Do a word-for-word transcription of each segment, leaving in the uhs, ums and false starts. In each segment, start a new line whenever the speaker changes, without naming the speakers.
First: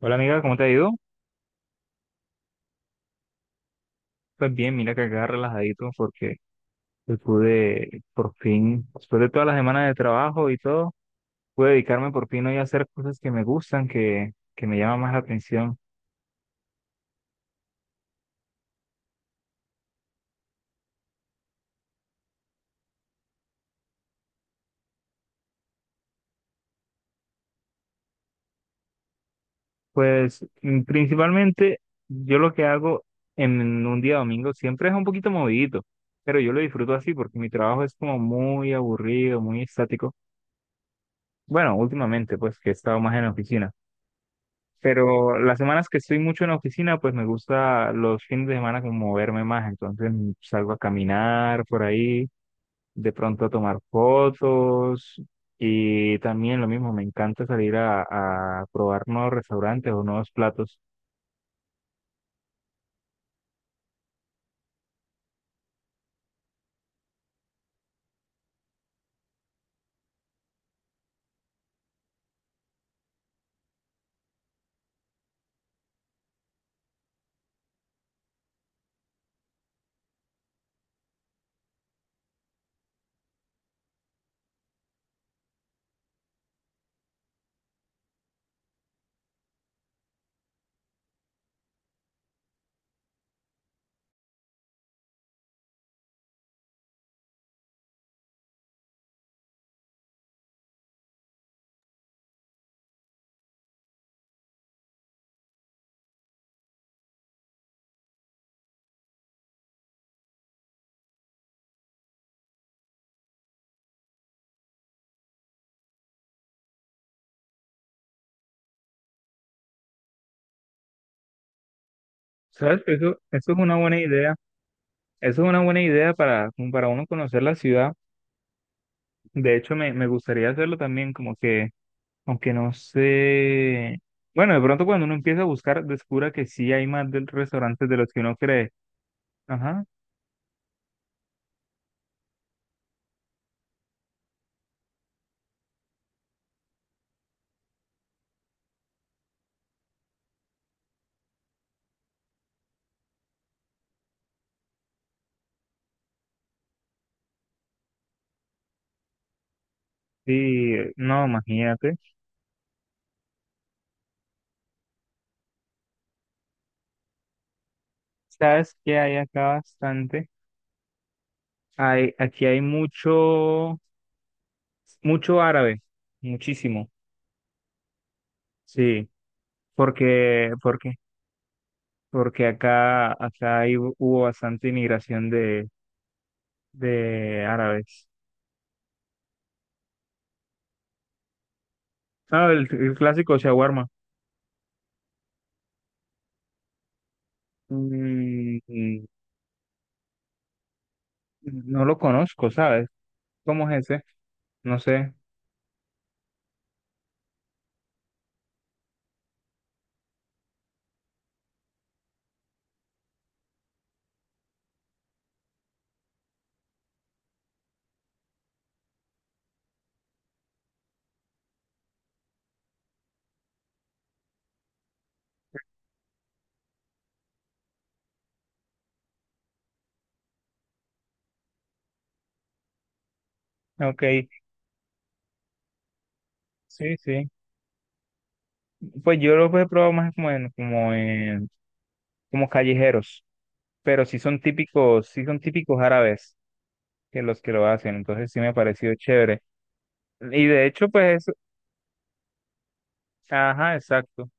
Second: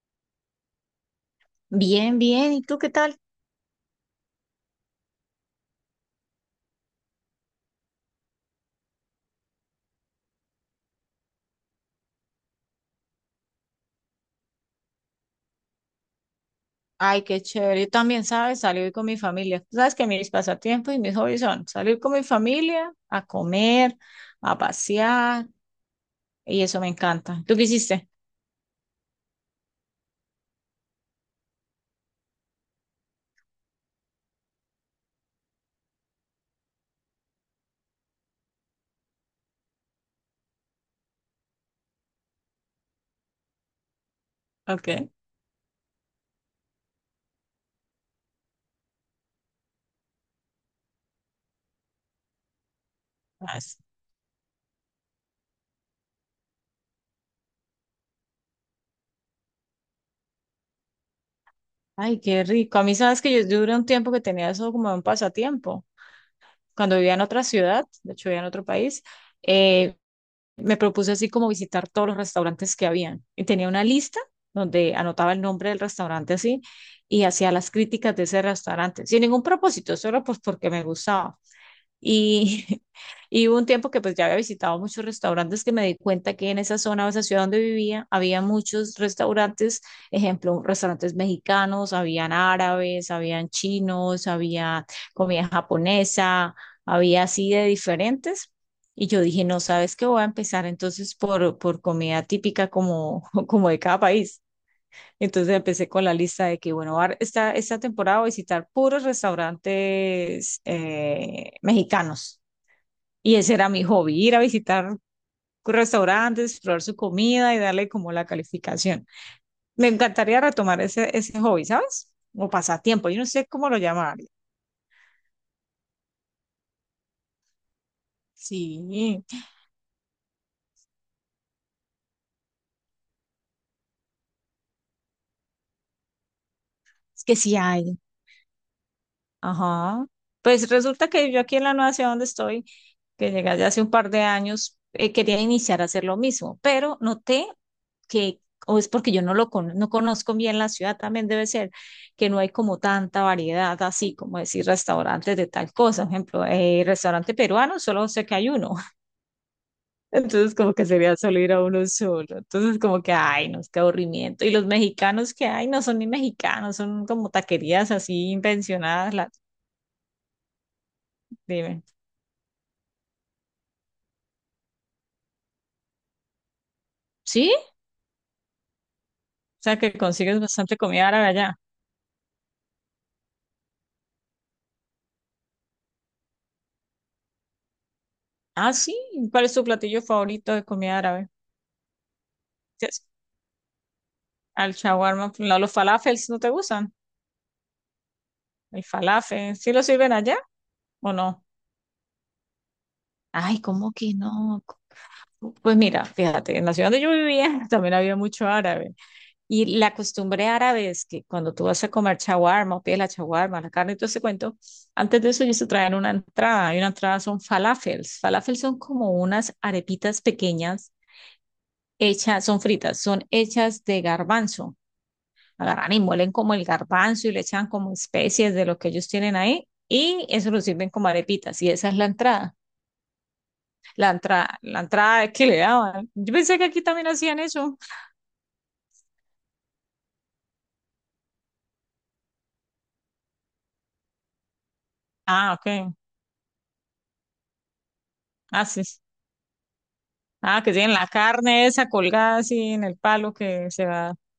Hola amiga, ¿cómo te ha ido?
Bien, bien. ¿Y tú qué tal?
Pues bien, mira que acá relajadito porque hoy pude por fin, después de todas las semanas de trabajo y todo, pude dedicarme por fin hoy a hacer cosas que me gustan, que, que me llaman más la atención.
Ay, qué chévere. Yo también, ¿sabes? Salir con mi familia. Tú sabes que mis pasatiempos y mis hobbies son salir con mi familia, a comer, a pasear, y eso me encanta. ¿Tú qué hiciste?
Pues mm, principalmente yo lo que hago en un día domingo siempre es un poquito movidito, pero yo lo disfruto así porque mi trabajo es como muy aburrido, muy estático. Bueno, últimamente pues que he estado más en la oficina.
Ok.
Pero las semanas que estoy mucho en la oficina, pues me gusta los fines de semana como moverme más. Entonces salgo a caminar por ahí, de pronto a
Ah, sí.
tomar fotos. Y también lo mismo, me encanta salir a, a probar nuevos restaurantes o nuevos platos.
Ay, qué rico. A mí, ¿sabes que yo, yo duré un tiempo que tenía eso como un pasatiempo? Cuando vivía en otra ciudad, de hecho vivía en otro país, eh, me propuse así como visitar todos los restaurantes que habían. Y tenía una lista donde anotaba el nombre del restaurante así y hacía las críticas de ese restaurante, sin ningún propósito, solo pues porque me gustaba. Y, Y hubo un tiempo que pues ya había visitado muchos restaurantes que me di cuenta que en esa zona, o esa ciudad donde vivía, había muchos restaurantes, ejemplo, restaurantes mexicanos, habían árabes, habían chinos, había comida japonesa, había así de diferentes. Y yo dije, no, ¿sabes qué? Voy a empezar entonces por, por comida típica como como de cada país. Entonces empecé con la lista de que, bueno, ahora esta, esta temporada voy a visitar puros restaurantes eh, mexicanos. Y ese era mi hobby, ir a visitar restaurantes, probar su comida y darle como la calificación. Me encantaría retomar ese, ese hobby, ¿sabes? O
¿Sabes?
pasatiempo, yo
Eso,
no sé
eso es
cómo
una
lo
buena
llamaría.
idea. Eso es una buena idea para, como para uno conocer la ciudad.
Sí,
De hecho, me, me gustaría hacerlo también, como que aunque no sé. Bueno, de pronto cuando uno empieza a buscar, descubra que sí hay más
es
del
que sí
restaurantes de
hay.
los que uno cree. Ajá.
Ajá. Pues resulta que yo aquí en la nueva ciudad donde estoy, que llegué ya hace un par de años, eh, quería iniciar a hacer lo mismo, pero noté que, o es porque yo no lo con- no conozco bien la ciudad, también debe ser que no hay como tanta variedad, así como decir restaurantes de tal cosa. Por ejemplo, eh, restaurante peruano, solo sé que hay uno.
Sí,
Entonces, como que
eh,
sería
no,
solo ir a uno
imagínate.
solo. Entonces, como que, ay, no, qué aburrimiento. Y los mexicanos que hay no son ni mexicanos, son como taquerías así
¿Sabes qué
invencionadas.
hay
La,
acá bastante?
dime.
Hay, aquí hay mucho, mucho árabe, muchísimo.
¿Sí? O
Sí,
sea que consigues
porque,
bastante
porque,
comida árabe allá.
porque acá, acá hay- hubo bastante inmigración de, de árabes.
Ah, sí. ¿Cuál es tu platillo favorito de comida árabe?
Ah, el,
¿Qué
el
es?
clásico shawarma.
Al shawarma, no, los falafels no te gustan.
Mm,
El
mm,
falafel, ¿sí lo sirven allá o no?
no lo conozco, ¿sabes?
Ay,
¿Cómo es
¿cómo
ese?
que no?
No sé.
Pues mira, fíjate, en la ciudad donde yo vivía también había mucho árabe. Y la costumbre árabe es que cuando tú vas a comer shawarma, o pides la shawarma, la carne y todo ese cuento, antes de eso ellos te traen una entrada. Y una entrada son falafels. Falafels son como unas arepitas pequeñas hechas, son fritas, son hechas de garbanzo. Agarran y muelen como el garbanzo y le echan como especies de lo que ellos tienen ahí y eso lo sirven como arepitas y esa es la entrada.
Ok.
La entrada, la entrada que le daban. Yo pensé que aquí
Sí,
también
sí.
hacían eso.
Pues yo los he probado más como en, como en, como callejeros, pero sí son típicos, sí son
Ah,
típicos
ok.
árabes que los que lo hacen, entonces sí me ha
Ah, sí.
parecido chévere. Y
Ah,
de
que
hecho,
tienen la
pues, eso-
carne esa colgada así en el palo que
ajá,
se va.
exacto.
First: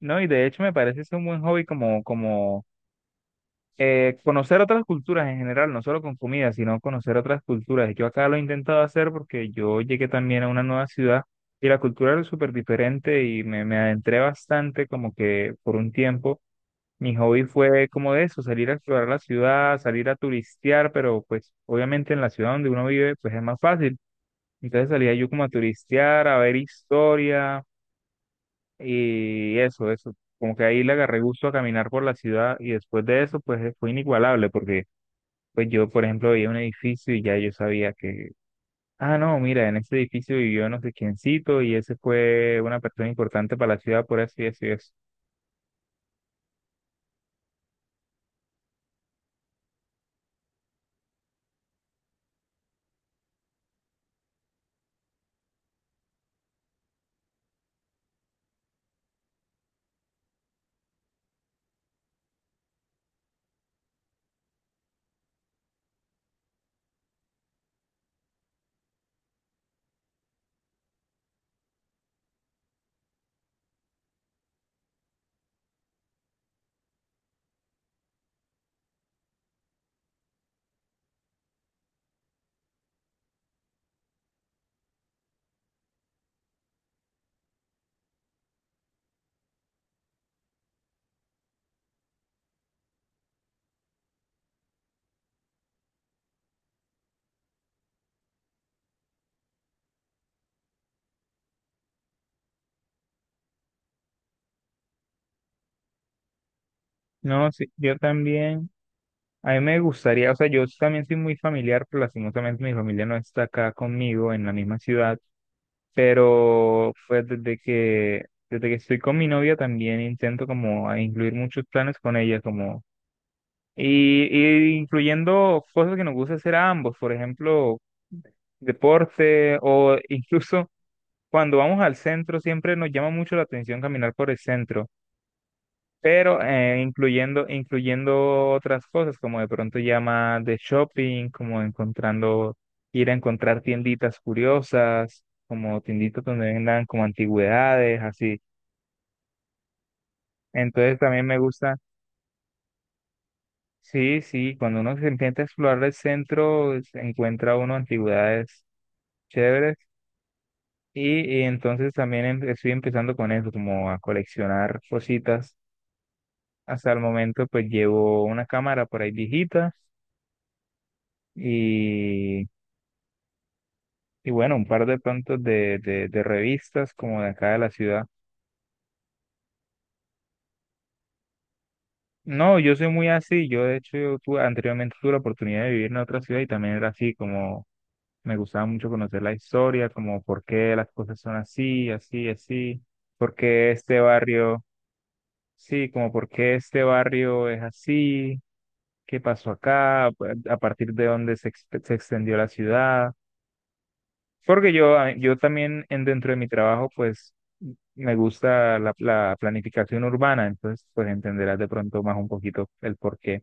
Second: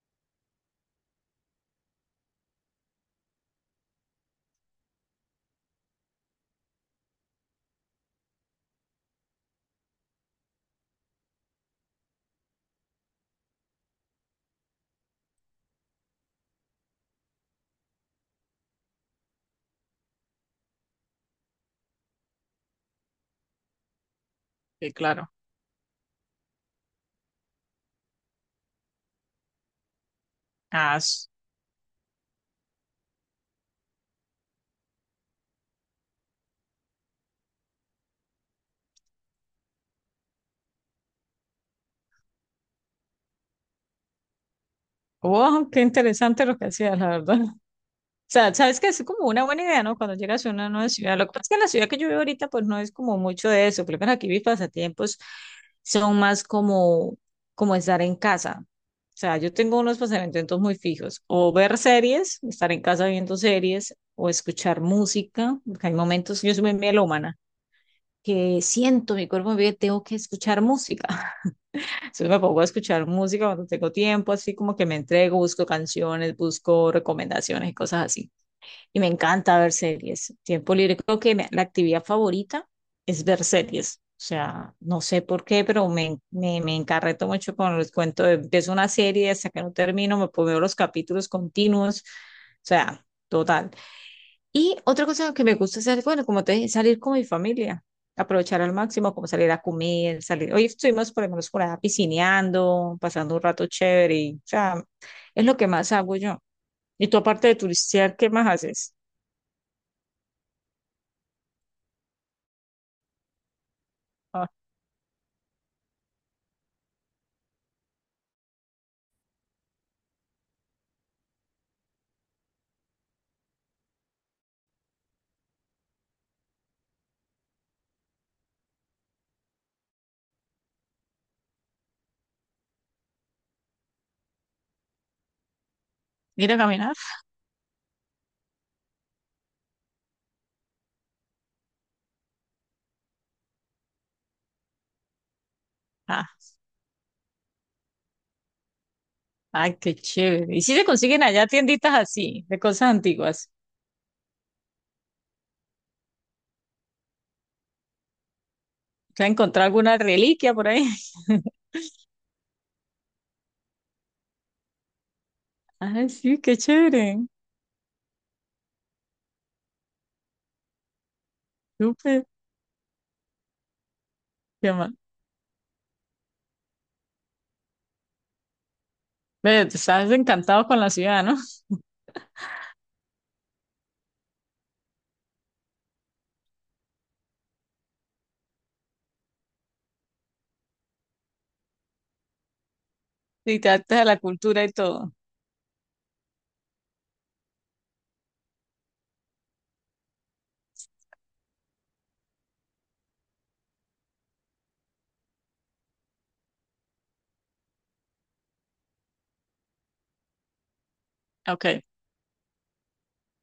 No, y de hecho me parece es un buen hobby como, como eh, conocer otras culturas en general, no solo con comida, sino conocer otras culturas. Yo acá lo he intentado hacer porque yo llegué también a una nueva ciudad y la cultura era súper diferente y me, me adentré bastante como que por un tiempo. Mi hobby fue como de eso, salir a explorar la ciudad, salir a turistear, pero pues obviamente en la ciudad donde uno vive pues es más fácil. Entonces
Sí,
salía yo
claro.
como a turistear, a ver historia y eso, eso. Como que ahí le
Ah,
agarré
s-
gusto a caminar por la ciudad y después de eso pues fue inigualable porque pues yo, por ejemplo, veía un edificio y ya yo sabía que, ah, no, mira, en ese edificio vivió no sé quiéncito y ese fue una persona importante para la ciudad por así decirlo. Eso. Y eso".
oh, qué interesante lo que hacías, la verdad. Sea, sabes que es como una buena idea, ¿no? Cuando llegas a una nueva ciudad. Lo que pasa es que en la ciudad que yo vivo ahorita, pues no es como mucho de eso. Creo que aquí mis pasatiempos son más como, como estar en casa. O sea, yo tengo unos pasatiempos muy fijos. O ver series, estar en casa viendo series, o escuchar música, porque hay momentos, yo soy muy melómana, que siento mi cuerpo, me pide, tengo que escuchar música. Entonces me pongo a escuchar música cuando tengo tiempo, así como que me entrego, busco canciones, busco recomendaciones y cosas así y me encanta ver series. Tiempo libre, creo que me- la actividad favorita es ver series. O sea, no sé por qué, pero me, me, me encarreto mucho con los cuentos. de- Empiezo una serie, hasta que no termino, me pongo los capítulos continuos. O sea, total. Y otra cosa que me gusta hacer, bueno, como te dije, salir con mi familia. Aprovechar al máximo, como salir a comer, salir. Hoy estuvimos por lo menos por allá piscineando, pasando un rato chévere. Y, o sea, es lo que más hago yo. Y tú, aparte
No,
de
sí, yo
turistear, ¿qué más
también,
haces?
a mí me gustaría, o sea, yo también soy muy familiar, pero lastimosamente mi familia no está acá conmigo en la misma ciudad, pero pues desde que, desde que estoy con mi novia también intento como a incluir muchos planes con ella, como Y, y incluyendo cosas que nos gusta hacer a ambos, por ejemplo, deporte o incluso cuando vamos al centro siempre nos llama mucho la atención caminar por el centro, pero
Ir a
eh,
caminar.
incluyendo, incluyendo otras cosas como de pronto ya más de shopping, como encontrando, ir a encontrar tienditas curiosas, como tienditas
Ah,
donde vendan como antigüedades, así.
ay, qué chévere. ¿Y si se
Entonces
consiguen
también me
allá
gusta
tienditas así, de cosas antiguas?
sí, sí, cuando uno se empieza a explorar el centro, se encuentra uno antigüedades
¿Se ha encontrado
chéveres
alguna reliquia por ahí?
y, y entonces también em- estoy empezando con eso, como a coleccionar cositas.
Ay, sí, qué
Hasta el
chévere.
momento pues llevo una cámara por ahí viejita
Súper.
y, y bueno, un
Qué
par
mal.
de pronto de, de, de revistas como de acá de la ciudad.
Ve, te estás encantado con la ciudad, ¿no?
No, yo soy muy así, yo de hecho yo tuve- anteriormente tuve la oportunidad de vivir en otra ciudad y también era así como me gustaba mucho conocer la historia, como por qué las cosas son así, así, así, por
Y te
qué este
adaptas a la
barrio,
cultura y todo.
sí, como por qué este barrio es así, qué pasó acá, a a partir de dónde se, ex- se extendió la ciudad. Porque yo, a- yo también en, dentro de mi trabajo, pues me gusta la, la planificación urbana, entonces pues entenderás de
Ok.
pronto más un poquito el por qué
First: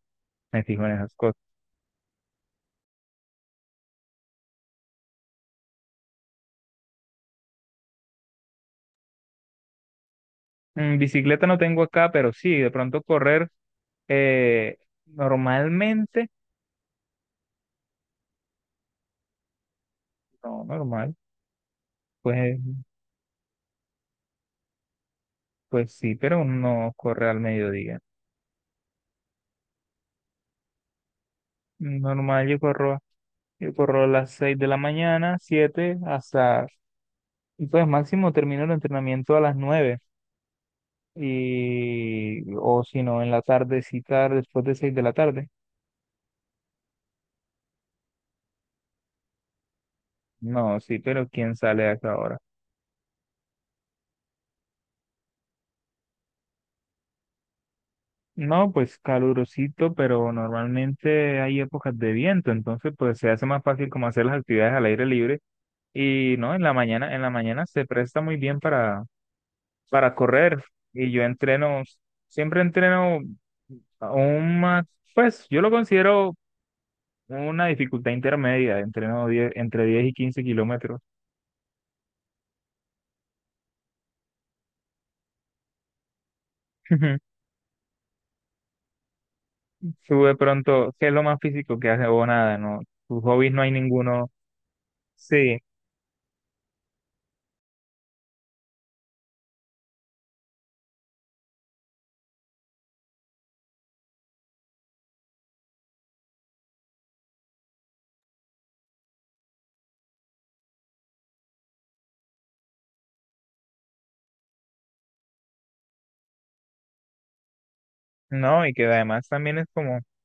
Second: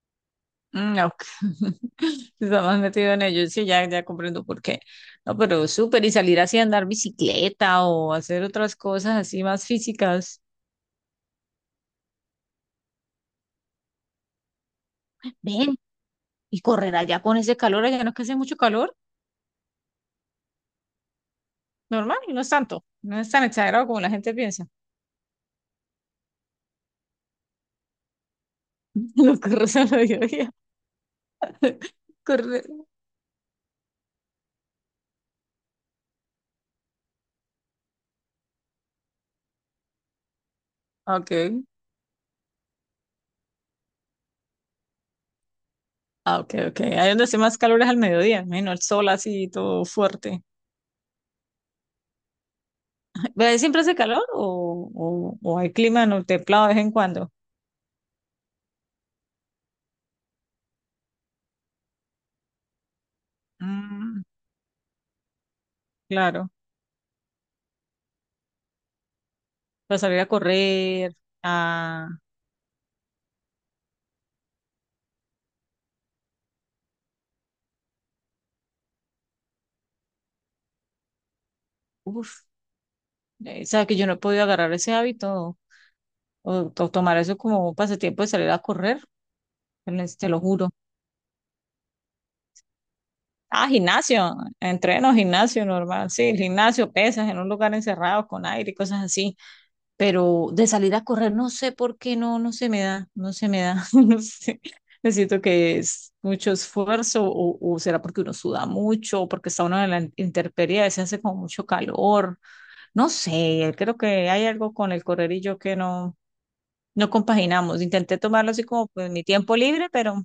me fijo en
Mm,
esas
ok.
cosas.
Estás más metido en ello. Sí, ya, ya comprendo por qué. No, pero súper. Y salir así a andar bicicleta o hacer otras cosas así más físicas.
Mm, bicicleta no tengo acá, pero sí, de pronto correr eh,
Ven,
normalmente,
y correr allá con ese calor. Allá no es que hace mucho calor.
no, normal,
Normal, y no es
pues,
tanto, no es tan exagerado como la gente piensa.
pues sí, pero uno no corre al mediodía.
Los correos al mediodía.
Normal, yo
Corre...
corro, yo corro a las seis de la mañana, siete, hasta, y pues máximo termino el entrenamiento a las nueve
Ok,
y, o si no, en la tardecita después de seis de la tarde.
ah, ok, ok. Ahí donde hace más calor es al mediodía, menos el sol así todo fuerte.
No, sí, pero ¿quién sale a esa hora?
¿Pero siempre hace calor o, o, o hay clima no templado de vez en cuando?
No, pues calurosito, pero normalmente hay épocas de viento, entonces pues se hace más fácil como
Mm,
hacer las actividades al aire libre y
claro,
no, en la mañana, en la mañana se presta muy bien para,
para
para
salir a
correr y
correr,
yo entreno,
a...
siempre entreno a un más, pues yo lo considero una dificultad intermedia, entreno diez entre diez y quince kilómetros.
Uf, eh, sabes que yo no he podido agarrar ese hábito o, o tomar eso como un pasatiempo de salir a correr, te lo
Tú
te
de
lo juro.
pronto, ¿qué es lo más físico que hace o nada? No, tus hobbies no
Ah,
hay ninguno,
gimnasio, entreno,
sí,
gimnasio normal, sí, el gimnasio, pesas en un lugar encerrado con aire y cosas así, pero de salir a correr no sé por qué no, no se me da, no se me da, no sé, necesito que es mucho esfuerzo o, o será porque uno suda mucho o porque está uno en la intemperie, a veces hace como mucho calor, no sé, creo que hay algo con el correr y yo que no, no compaginamos, intenté tomarlo así
no, y que
como pues mi
además
tiempo
también es
libre,
como
pero,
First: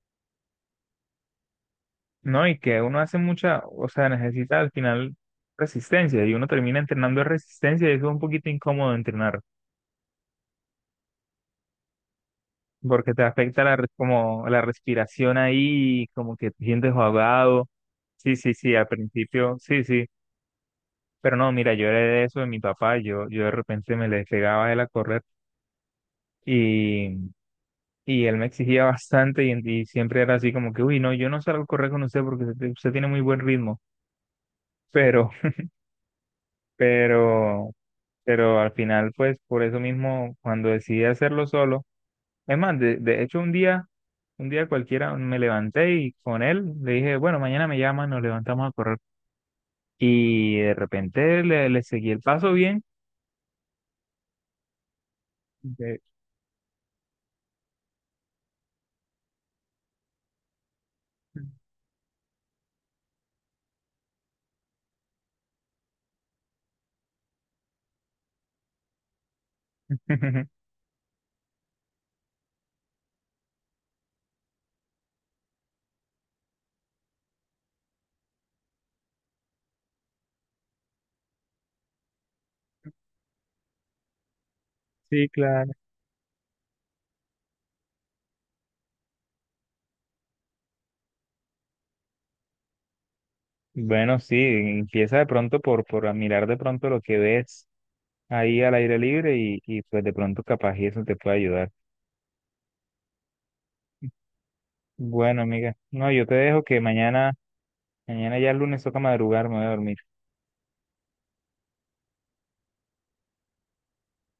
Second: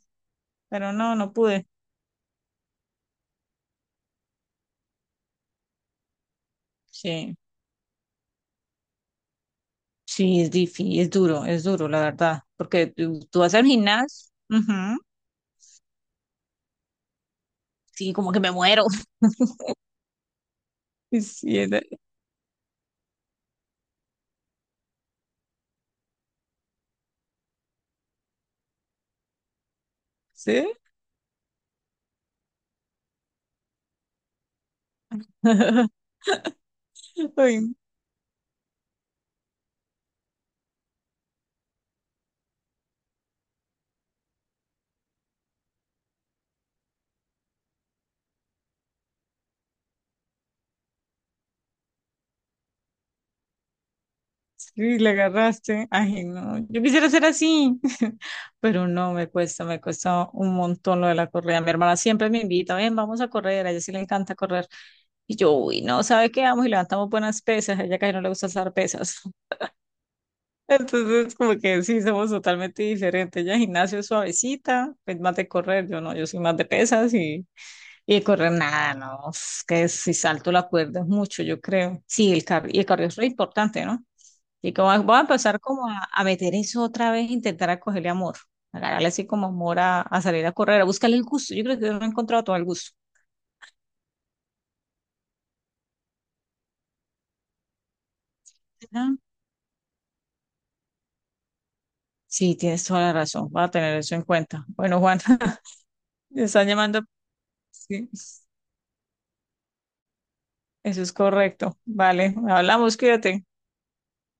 pero no, no pude,
no, y que uno hace mucha, o sea, necesita al final resistencia y uno termina entrenando
sí.
resistencia y eso es un poquito incómodo entrenar
Sí, es difícil, es duro, es duro, la verdad, porque
porque
tú,
te
tú vas
afecta
al
la, res-
gimnasio,
como la
ujú.
respiración ahí, como que te sientes ahogado.
Sí, como
Sí,
que me
sí, sí,
muero.
al principio, sí, sí, pero no,
Sí,
mira,
era-
yo era de eso de mi papá, yo, yo de repente me le pegaba a él a correr y, y él me exigía bastante
¿Sí?
pero,
Ay,
pero al final, pues por eso mismo, cuando decidí hacerlo solo, es más, de, de hecho un día, un día cualquiera me levanté y con él le dije, bueno, mañana me llaman, nos levantamos a correr. Y de repente le, le seguí el paso bien.
sí, le agarraste.
De-
Ay, no, yo quisiera ser así, pero no, me cuesta, me cuesta un montón lo de la correa. Mi hermana siempre me invita, ven, vamos a correr, a ella sí le encanta correr. Y yo, uy, no, ¿sabe qué? Vamos y levantamos buenas pesas, a ella casi no le gusta hacer pesas. Entonces, como que sí, somos totalmente diferentes. Ella gimnasio es suavecita, es más de correr, yo no, yo soy más de pesas y, y de correr nada, no, es que si salto la cuerda es mucho, yo creo. Sí, el cardio, y el cardio es re importante, ¿no? Y como voy a
Sí,
empezar
claro.
como a, a meter eso otra vez, intentar a cogerle amor, agarrarle así como amor a, a salir a correr, a buscarle el gusto. Yo creo que yo no he encontrado todo el gusto.
Bueno, sí, empieza de pronto por, por admirar de pronto lo que ves ahí al aire
Ajá.
libre y, y pues de pronto capaz y eso te puede ayudar.
Sí, tienes toda la razón, voy a tener eso en cuenta. Bueno, Juan,
Bueno, amiga, no, yo te
me
dejo
están
que
llamando.
mañana...
Sí.
Mañana ya el lunes toca madrugar, me voy a dormir.
Eso es correcto. Vale, hablamos, cuídate.